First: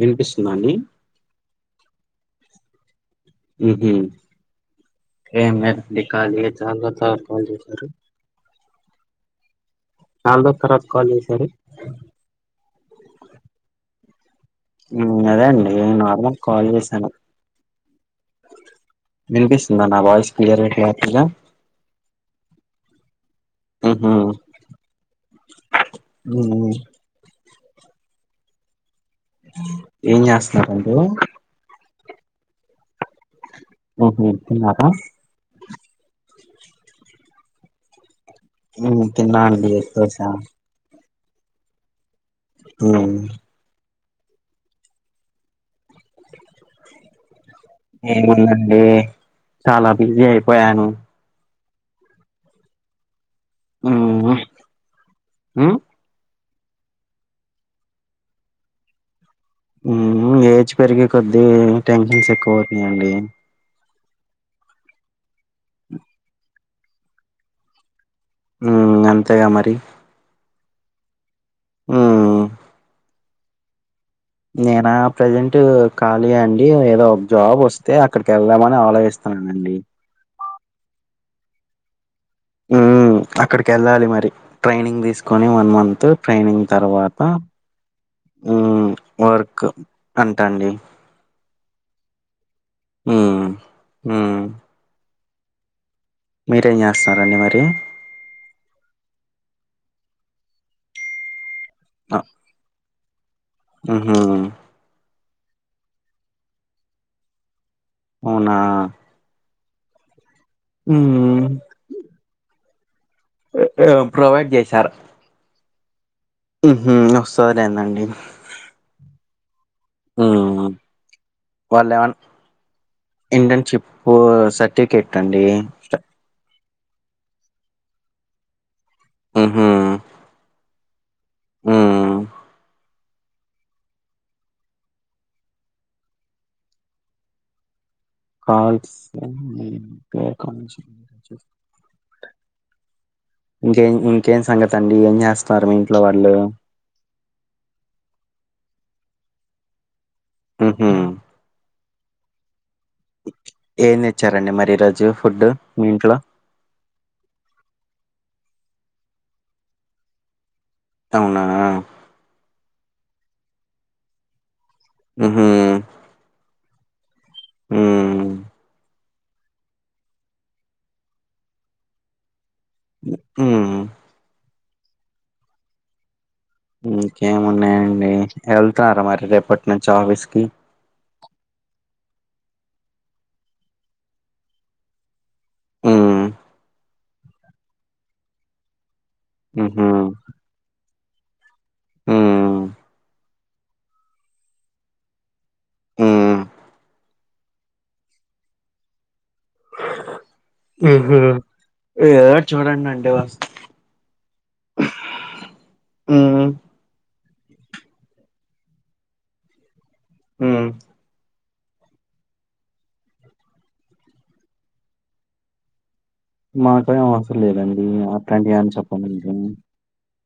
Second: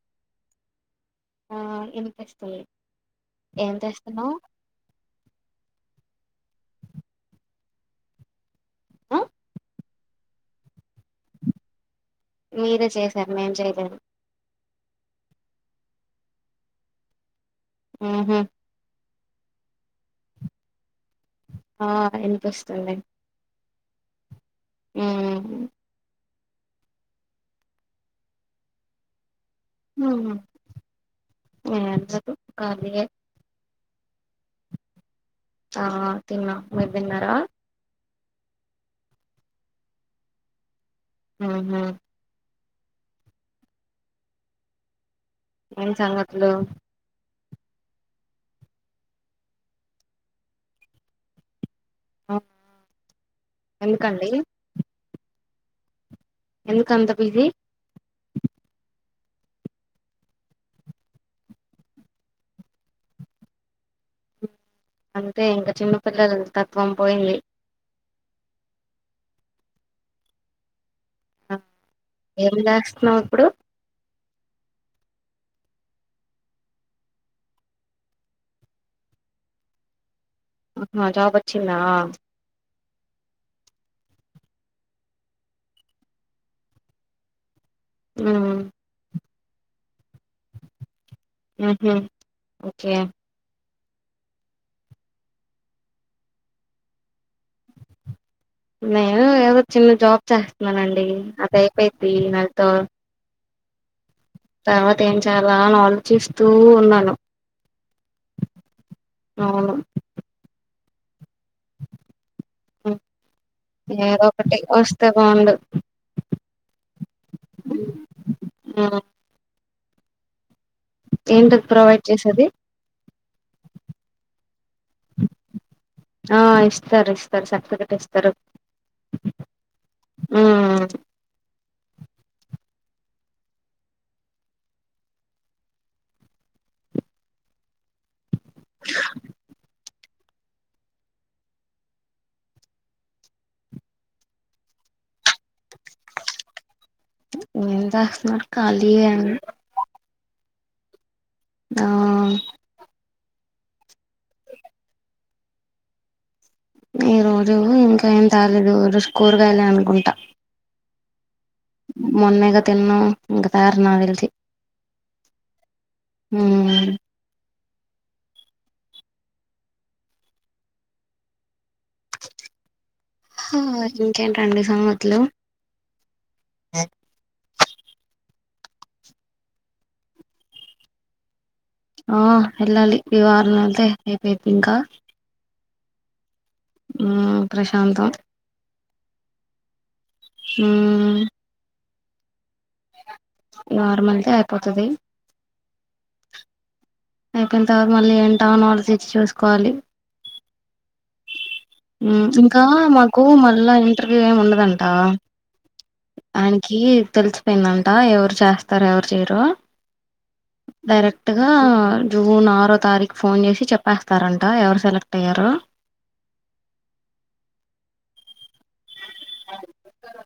వినిపిస్తుందా అండి ఆ ఇనిపిస్తుంది హుమ్మ్ ఏ [unintelligible] [inaudible] ఆ నాల్ ద కరాబ్ కాల్ చేసారు మీరే చేసారు మేం చెయ్ లేదు మ్ అదే అండి నార్మ కాల్ చేశాను ఉహూ వినిపిస్తుందా నా వాయిస్ క్లియర్లీ క్లా ఆ ఇన్పిస్ [unintelligible] ఆహా మ్ ఉ ఏం చేస్త్నారండి [inaudible] ఖాళీయే ఓకే తిన్నారా ఆ తిన్నా మీరు తిన్నారా మ్ తిన్నా అండి దోసా ఊహూ [unintelligible] ఏం సంగతులు ఏముందండి చాలా బిజీ అయిపోయాను అవునా ఎందుకండి మ్ ఎందుకంత బిజి మ్ హు ఏజ్ పెరిగే కొద్దీ టెన్షన్స్ ఎక్కువతున్నాయండి అదే తే ఇంక చిన్నపిల్లలు తత్వం పోయింది మ్ అంతేగా మరి ఆ ఉమ్ ఏం చేస్త్నావ్ ప్పుడు నేనా ప్రజెంట్ ఖాళీయే అండి ఏదో ఒక జాబ్ వొస్తే అక్కడికెళ్దామని ఆలోచిస్తున్నానండి ఆహ జాబ్ వచ్చిందా ఈ అక్కడికెళ్ళాలి మరి ట్రైనింగ్ తీసుకొని వన్ మంత్ ట్రైనింగ్ తర్వాత ఉమ్ వర్క్ అంటండి మ్ హూ ఓకే మ్ మీరేం చేస్తారండి మరి నేనూ ఏదో చిన్న జాబ్ చేస్తున్నానండి అదే ప్పేతి నల్తో ఉం [unintelligible] [unintelligible] అని ఆలోచిస్తూ ఉన్నాను అవునా అవును మ్మ్ ఏదో ఒకటి వస్తే బాగుండు వస్తలేందండి ఉమ్, మ్మ్ ఏంటది ప్రొవైడ్ వాళ్ళన్ చేసేది ఇంటర్న్షిప్ సర్టిఫికెట్ అండి ఆ ఇస్తారు ఇస్తారు సర్టిఫికెట్ ఇస్తారు హు హు మ్మ్ హమ్ కాల్స్ ఇంకే ఇంకేం సంగతి అండి ఏం చేస్ [unintelligible] మీ ఇంట్లో వాళ్ళు ఏం చేస్తున్నారు [unintelligible] హమ్ హు ఆ ఏం తెచ్చారండి మరి ఈ రోజు ఫుడ్డు మీ ఇంట్లో ఈ రోజు ఇంకా ఏం తాలేదు రోజు కూరగాయలే అనుకుంటా అవునా మౌన్నై కదా [unintelligible] ఇంకా తయారు నాకు తెలిసి హమ్ మ్ మ్ ఉమ్ ఇంకెంటండి సంగతులు ఇంకే ఉవున్నాయండి వెళ్తారా మరి రేపటి నుంచి ఆఫీస్ కి ఆ వెళ్ళాలి ఈ వారం వెళ్తే అయిపోయిద్ది ఇంకా మ్ ఆ ప్రశాంతం మ్మ్ హు మ్ మ్ నార్మల్ దే అయిపోతాది ఉమ్ పోయిన తర్వాత మళ్ళీ ఏంటా [unintelligible] చూసుకోవాలి ఆహ ఇంకా మాకు మళ్ళా ఇంట్రె ఇ ఏమి ఉండదంటా ఉమ్ ఆయననికి తెలుసు పోయిందంట ఎవరు చేస్తారు ఎవరు చేయరు హ్మ్ కరెక్టుగా జూన్ ఆరో తారీఖు ఫోన్ చేసి చెప్పేస్తారంట ఎవరు సెలెక్ట్ అయ్యారో మాకే అవసరం లేదండి అట్లాంటియి చెప్పండి ఇంకేమి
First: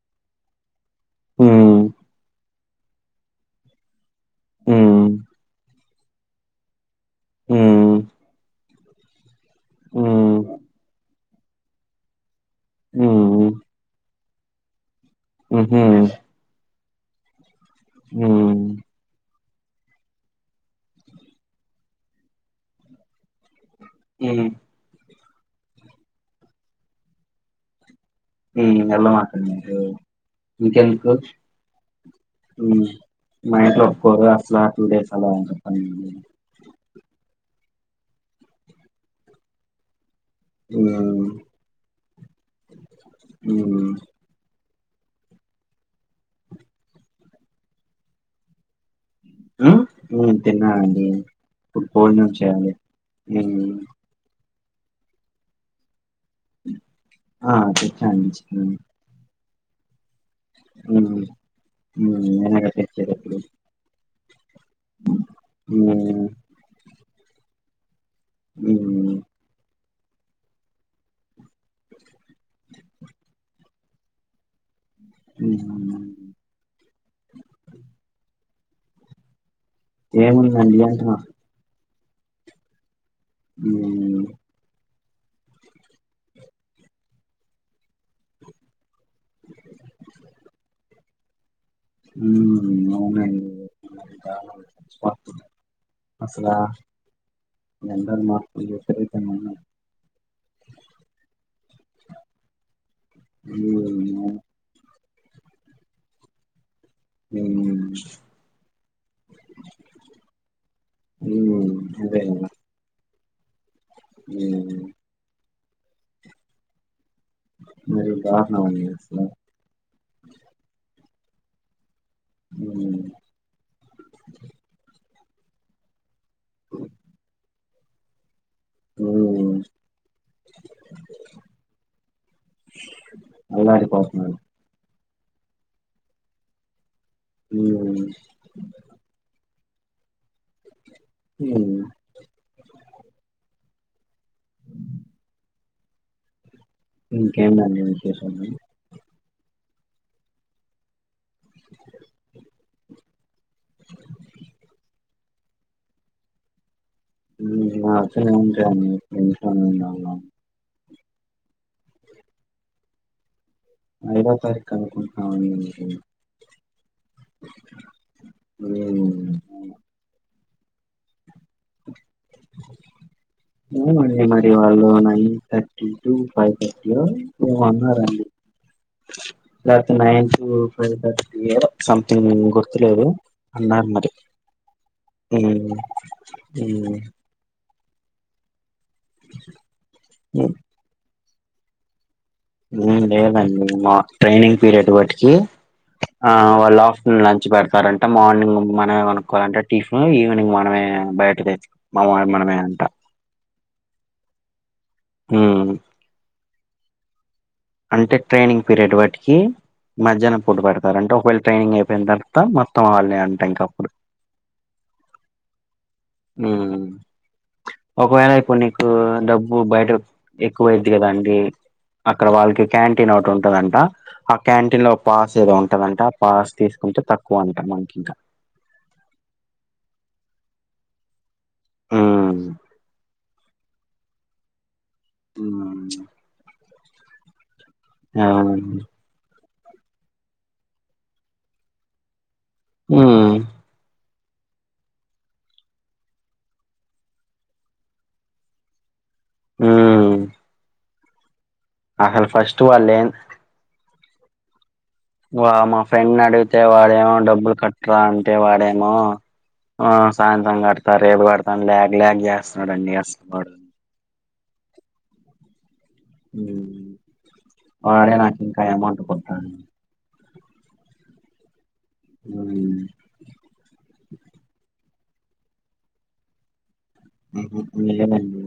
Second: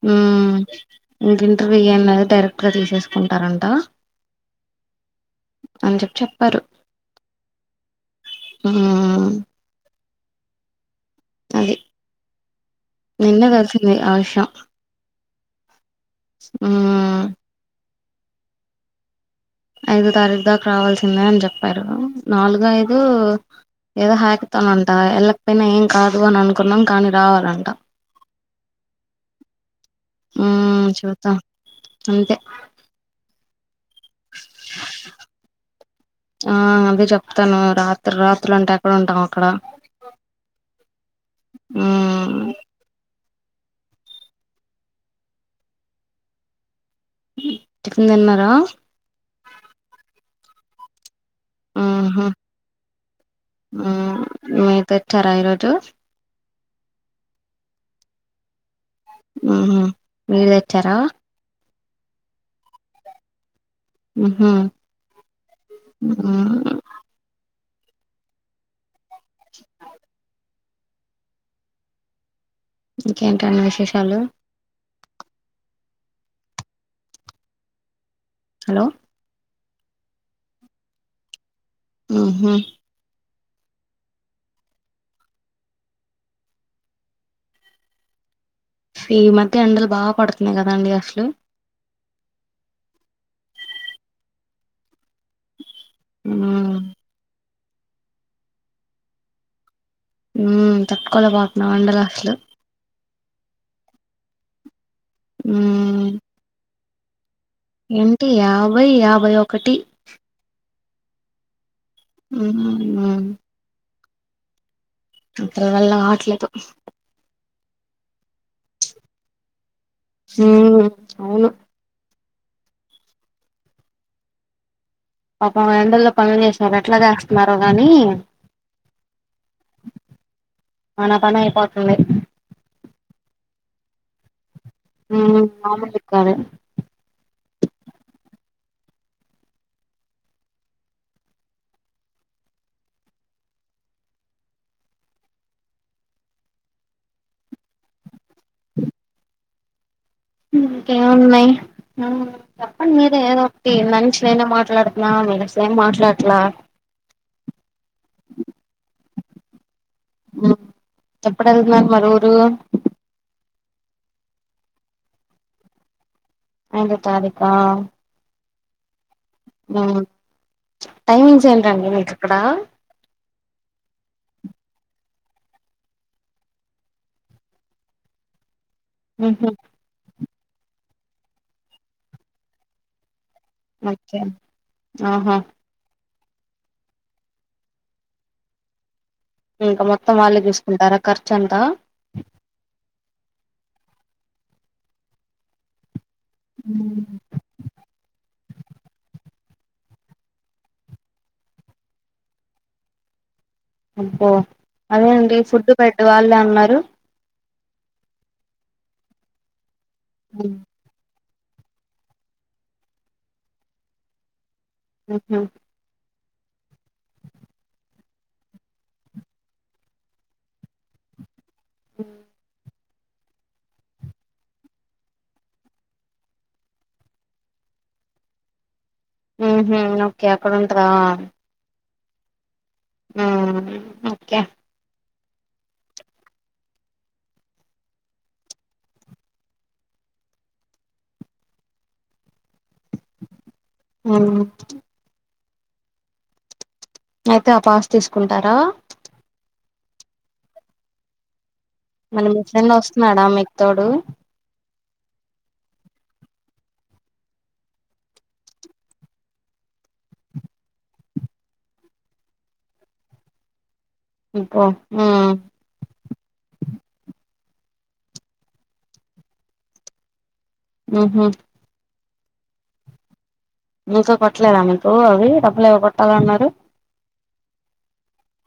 హ్మ్ ఇంక ఇంటర్వ్యూ ఇయ్యండి అవుతారు ఇక్కడే తీసేసుకుంటారంట హ్మ్ అని చెప్పి చెప్పారు ఉమ్ హ్మ్ హ్మ్ అది నిన్నే తెలిసింది ఆ విషయం ఊహూ హ్మ్ హమ్ ఐదో తారీఖు దాకా రావాల్సిందే అని చెప్పారు నాలుగు ఐదు ఏదో హ్మ్. హాకతానంట ఎలా పయిన ఏం కాదు అని అనుకున్నాం కానీ రావాలంట హమ్ వెళ్ళమాక మ్మ్ ఇంకెందుకు చూద్దాం అంతే మా ఇంట్లో ఫోర్ డేస్ అలా టూ డేస్ ఆలా ఆ అదే చెప్తాను రాత్రి రాత్రులు అంటే ఎక్కడ ఉంటాం అక్కడ హ్మ్ మ్మ్ హ్మ్ టిఫెన్ తిన్నారా హమ్ తిన్నానండి మ్మ్ ఫుట్బాల్ హు నుంచిచేయాలి మ్మ్ మీరు తెచ్చారా ఈ రోజు ఆ తెచ్చ అండి చికెన్ ఆ హమ్ మీరు తెచ్చారా హ్మ్. నేనేగా తెచ్చేదెప్పుడు. హు హమ్ హ్మ్. హమ్ హమ్ ఇంకేంటండి విశేషాలు హ హలో ఏముందండి అంటున్నా ఆహ హమ్ ఈ మధ్య ఎండలు బాగా పడుతున్నాయి కదండి అసలు మ్ హూ అవునండి ఇంకా అసలా మ్మ్ జనర్ల్ మార్పులు చేస్తరు ఇతను ఊ మ్ తట్టుకోలేకపోతున్నాం ఎండలు అసలు ఉ నామ్ ఊ ఈ ఏంటి యాభై యాభై ఒకటి ఉహు ఉ ఊ ఏ హ అతన వళ్ళ కావట్లేదు మరి బహనా ఉన్నవని చేసిన హు అవును ఇ అప్ప వండల్ పనులు చేశారు ఎట్లా చేస్తన్నారు గని మన పని అయిపోతుంది బస్న్నాన్ ఆ మాములు కారే హు అ ఇంకేం చేస్ అవి ఇంకేమున్నాయి చెప్పండి మీరు ఏదోటి మంచి నైనే మాట్లాడుతున్నా మీరసలు ఏం మాట్లాడట్లా మాకు అసలు ఏముంటాయి అండి అ ఎప్పుడు వెళ్తున్నారు మరు ఊరు ఐదవ తారీకు అనుకుంటున్నామండి మీరు ఐదు తారీఖా ఉ ఆ టైమింగ్స్ ఏంటండి మీకు అక్కడ. ఇవ్వాలో nine thirty to five thirty ఓ ఏమో అన్నారండి. ఉహు లేపోతే నైన్. ఫైవ్ థర్టీ ఏదో సంథింగ్ గుర్తులేదు. అన్నారు మరి. ఓకే ఆహా ఉహు ఉహు ఇంకా మొత్తం వాళ్ళు చుసుకుంటారా ఖర్చు. ఖర్చు అంత. లేదండి మా ట్రైనింగ్ పీరియడ్ వాటికి. ఆ వాళ్ళు ఆఫ్టర్నూన్ లంచ్ పెడతారంటే మార్నింగ్. మనమే కోనుకోవాలంటే టిఫిన్. ఈవినింగ్ మనమే బయట తెచ్చుకో మామ మనమే అంట. అబ్బో అదే అండి ఉమ్, ఫుడ్ బెడ్ వాళ్ళు అన్నారు. హలో అంటే ట్రైనింగ్ పీరియడ్ వాటికి. మధ్యాహనం ఉమ్ ఫుడ్ పెడతారు అంటే ఒక. ట్రైనింగ్ అయిపోయిన తర్వాత. మొత్తం వాళ్లే అంట ఇంకా అప్పుడు, ఉహు హు ఒకవేళ ఇప్పుడు. నీకు డబ్బు బయట ఎక్కువ అయిది కదా అండి, అక్కడ వాళ్లకి. క్యాంటీన్ ఒకటి ఉంటదంట. ఆ క్యాంటీన్ లో పాస్ ఏదో ఉంటందంట. ఆ పాస్ తీసుకుంటే తక్కువ అంట మనకి ఇంకా, ఉహు ఓకే అక్కడ ఉంటందా. ఊ ఆ ఓకే ఉ ఆ ఉహు ఆ అయితే ఆ పాస్ తీసుకుంటారా, ఊ మన మీ ఫ్రెండ్ వాళ్ళేం వస్తున్నాడా మీకు తోడు, వా మా ఫ్రెండ్ అడిగితే వాడేమో. డబ్బులు కట్టరా అంటే వాడేమో. ఆ సాయంత్రం కడతా రేపు కడతాను. లాగ్ లాగ్ చేస్తున్నాడండి అసలు వాడు, పో ఉహు హు వాడే నాకు ఇంకా అమౌంట్ కొట్ట ఉహు హు నుతో కొట్టలేదా మీకు అవి డబ్బులు ఎవో కొట్టాలి అన్నారు లేదు అండి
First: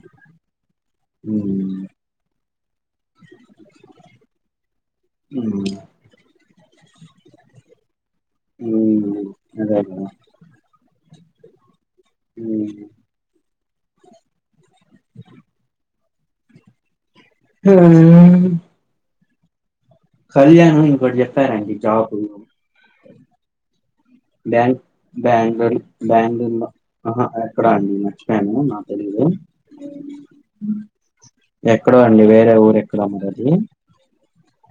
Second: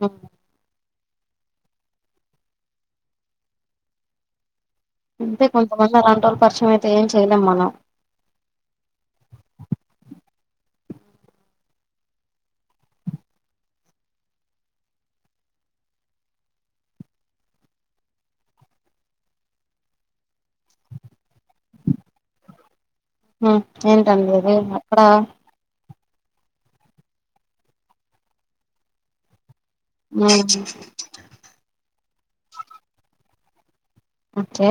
మ్మ్ మ్మ్ అంటే కొంతమంది అలాంటివోళ్ళు పరిచయం అయితే ఏం చేయలేం మనం హ్మ్. అదే కదా! హ్మ కళ్యాణ్ ఇంకోటి చెప్పాడు అండి జాబు హ్మ బ్యాంక్ బ్యాంగ బెంగుళూరు లో ఆహా ఎక్కడ అండి మర్చిపోయాను నాకు తెలియదు ఉమ్ ఎక్కడో అండి వేరే ఊరు ఎక్కడో ఉన్నారు మ్మ్ ఓకే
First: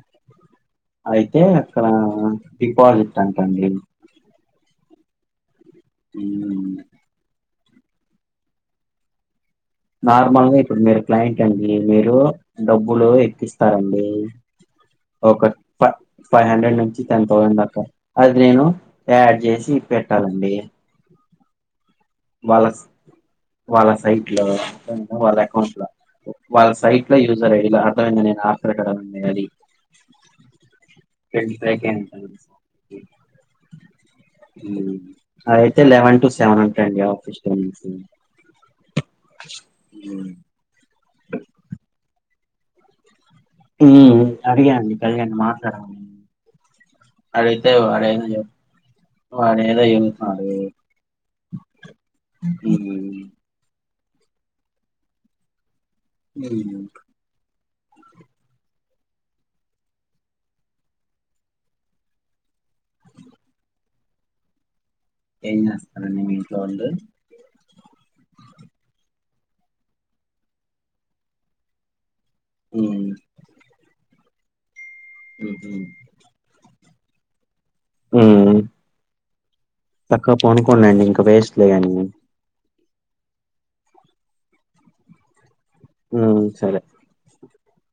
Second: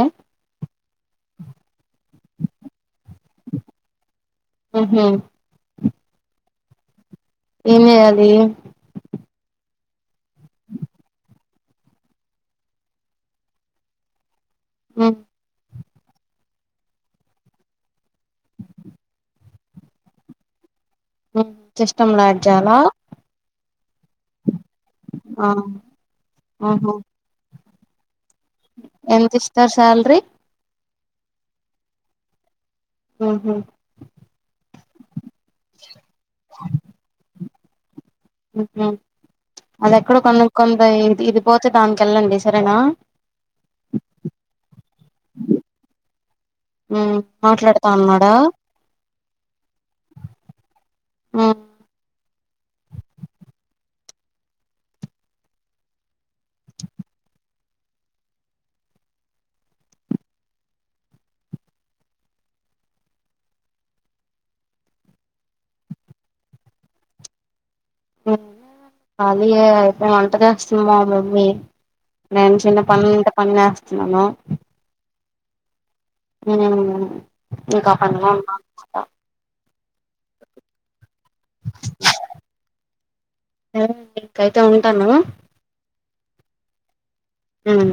అక్కడ డిపాజిట్ అంటండి మ్మ్ హ్మ్ మ్మ్ ఏం చేయాలి నార్మల్ గా ఇప్పుడు మీరు క్లయింట్ అండి మీరు డబ్బులు ఎక్కిస్తారండి ఉమ్ ఓకట్ ఫై ఫైవ్ హండ్రెడ్ నుంచి టెన్ థౌజండ్ దాకా అది నేను యాడ్ చేసి పెట్టాలండి మ్మ్ వాళ్ళల్ వాళ్ళ సైట్ లో వాళ్ళ ఆ అకౌంట్ లో వాళ్ళ ఆహా సైట్ లో యూజర్ ఐడి దాటంగనే ఎంత ఇస్తారు సాలరీ ట్వంటీ ఫైవ్ కే అంట అంది మ్మ్ హ్మ్ మ్మ్ అయితే లెవెన్ టు సెవెన్ అండి టైమింగ్స్ అది ఎక్కడ కొన్ని కొందీ ఇది పోతే దానికి వెళ్ళండి సరేనా అడిగాండి కళ్యాణి మాట్లాడాలి ఉమ్ అడిగితే మాట్లాడుతా అన్నాడా వాడేదో వాడేదో చెబుతున్నాడు ఉమ్ మ్మ్ హ్మ్ మ్మ్ ఏం చేస్తానండి మీ ఇంట్లో వాళ్లు కాలి ఐ వంట చేస్తుంది మా మమ్మీ నేను చిన్న ఉమ్ పనులు ఉంటే పని చేస్తున్నాను మ్మ్ హ్మ్ ఉమ్ ఇంకా పని లో ఉన్న ఉమ్, ఇంకా తక్కువ పడుకోని లెండి ఇంకా వేస్ట్లే గాని ఇంయితే ఉంటాను. ఉ సరే. హు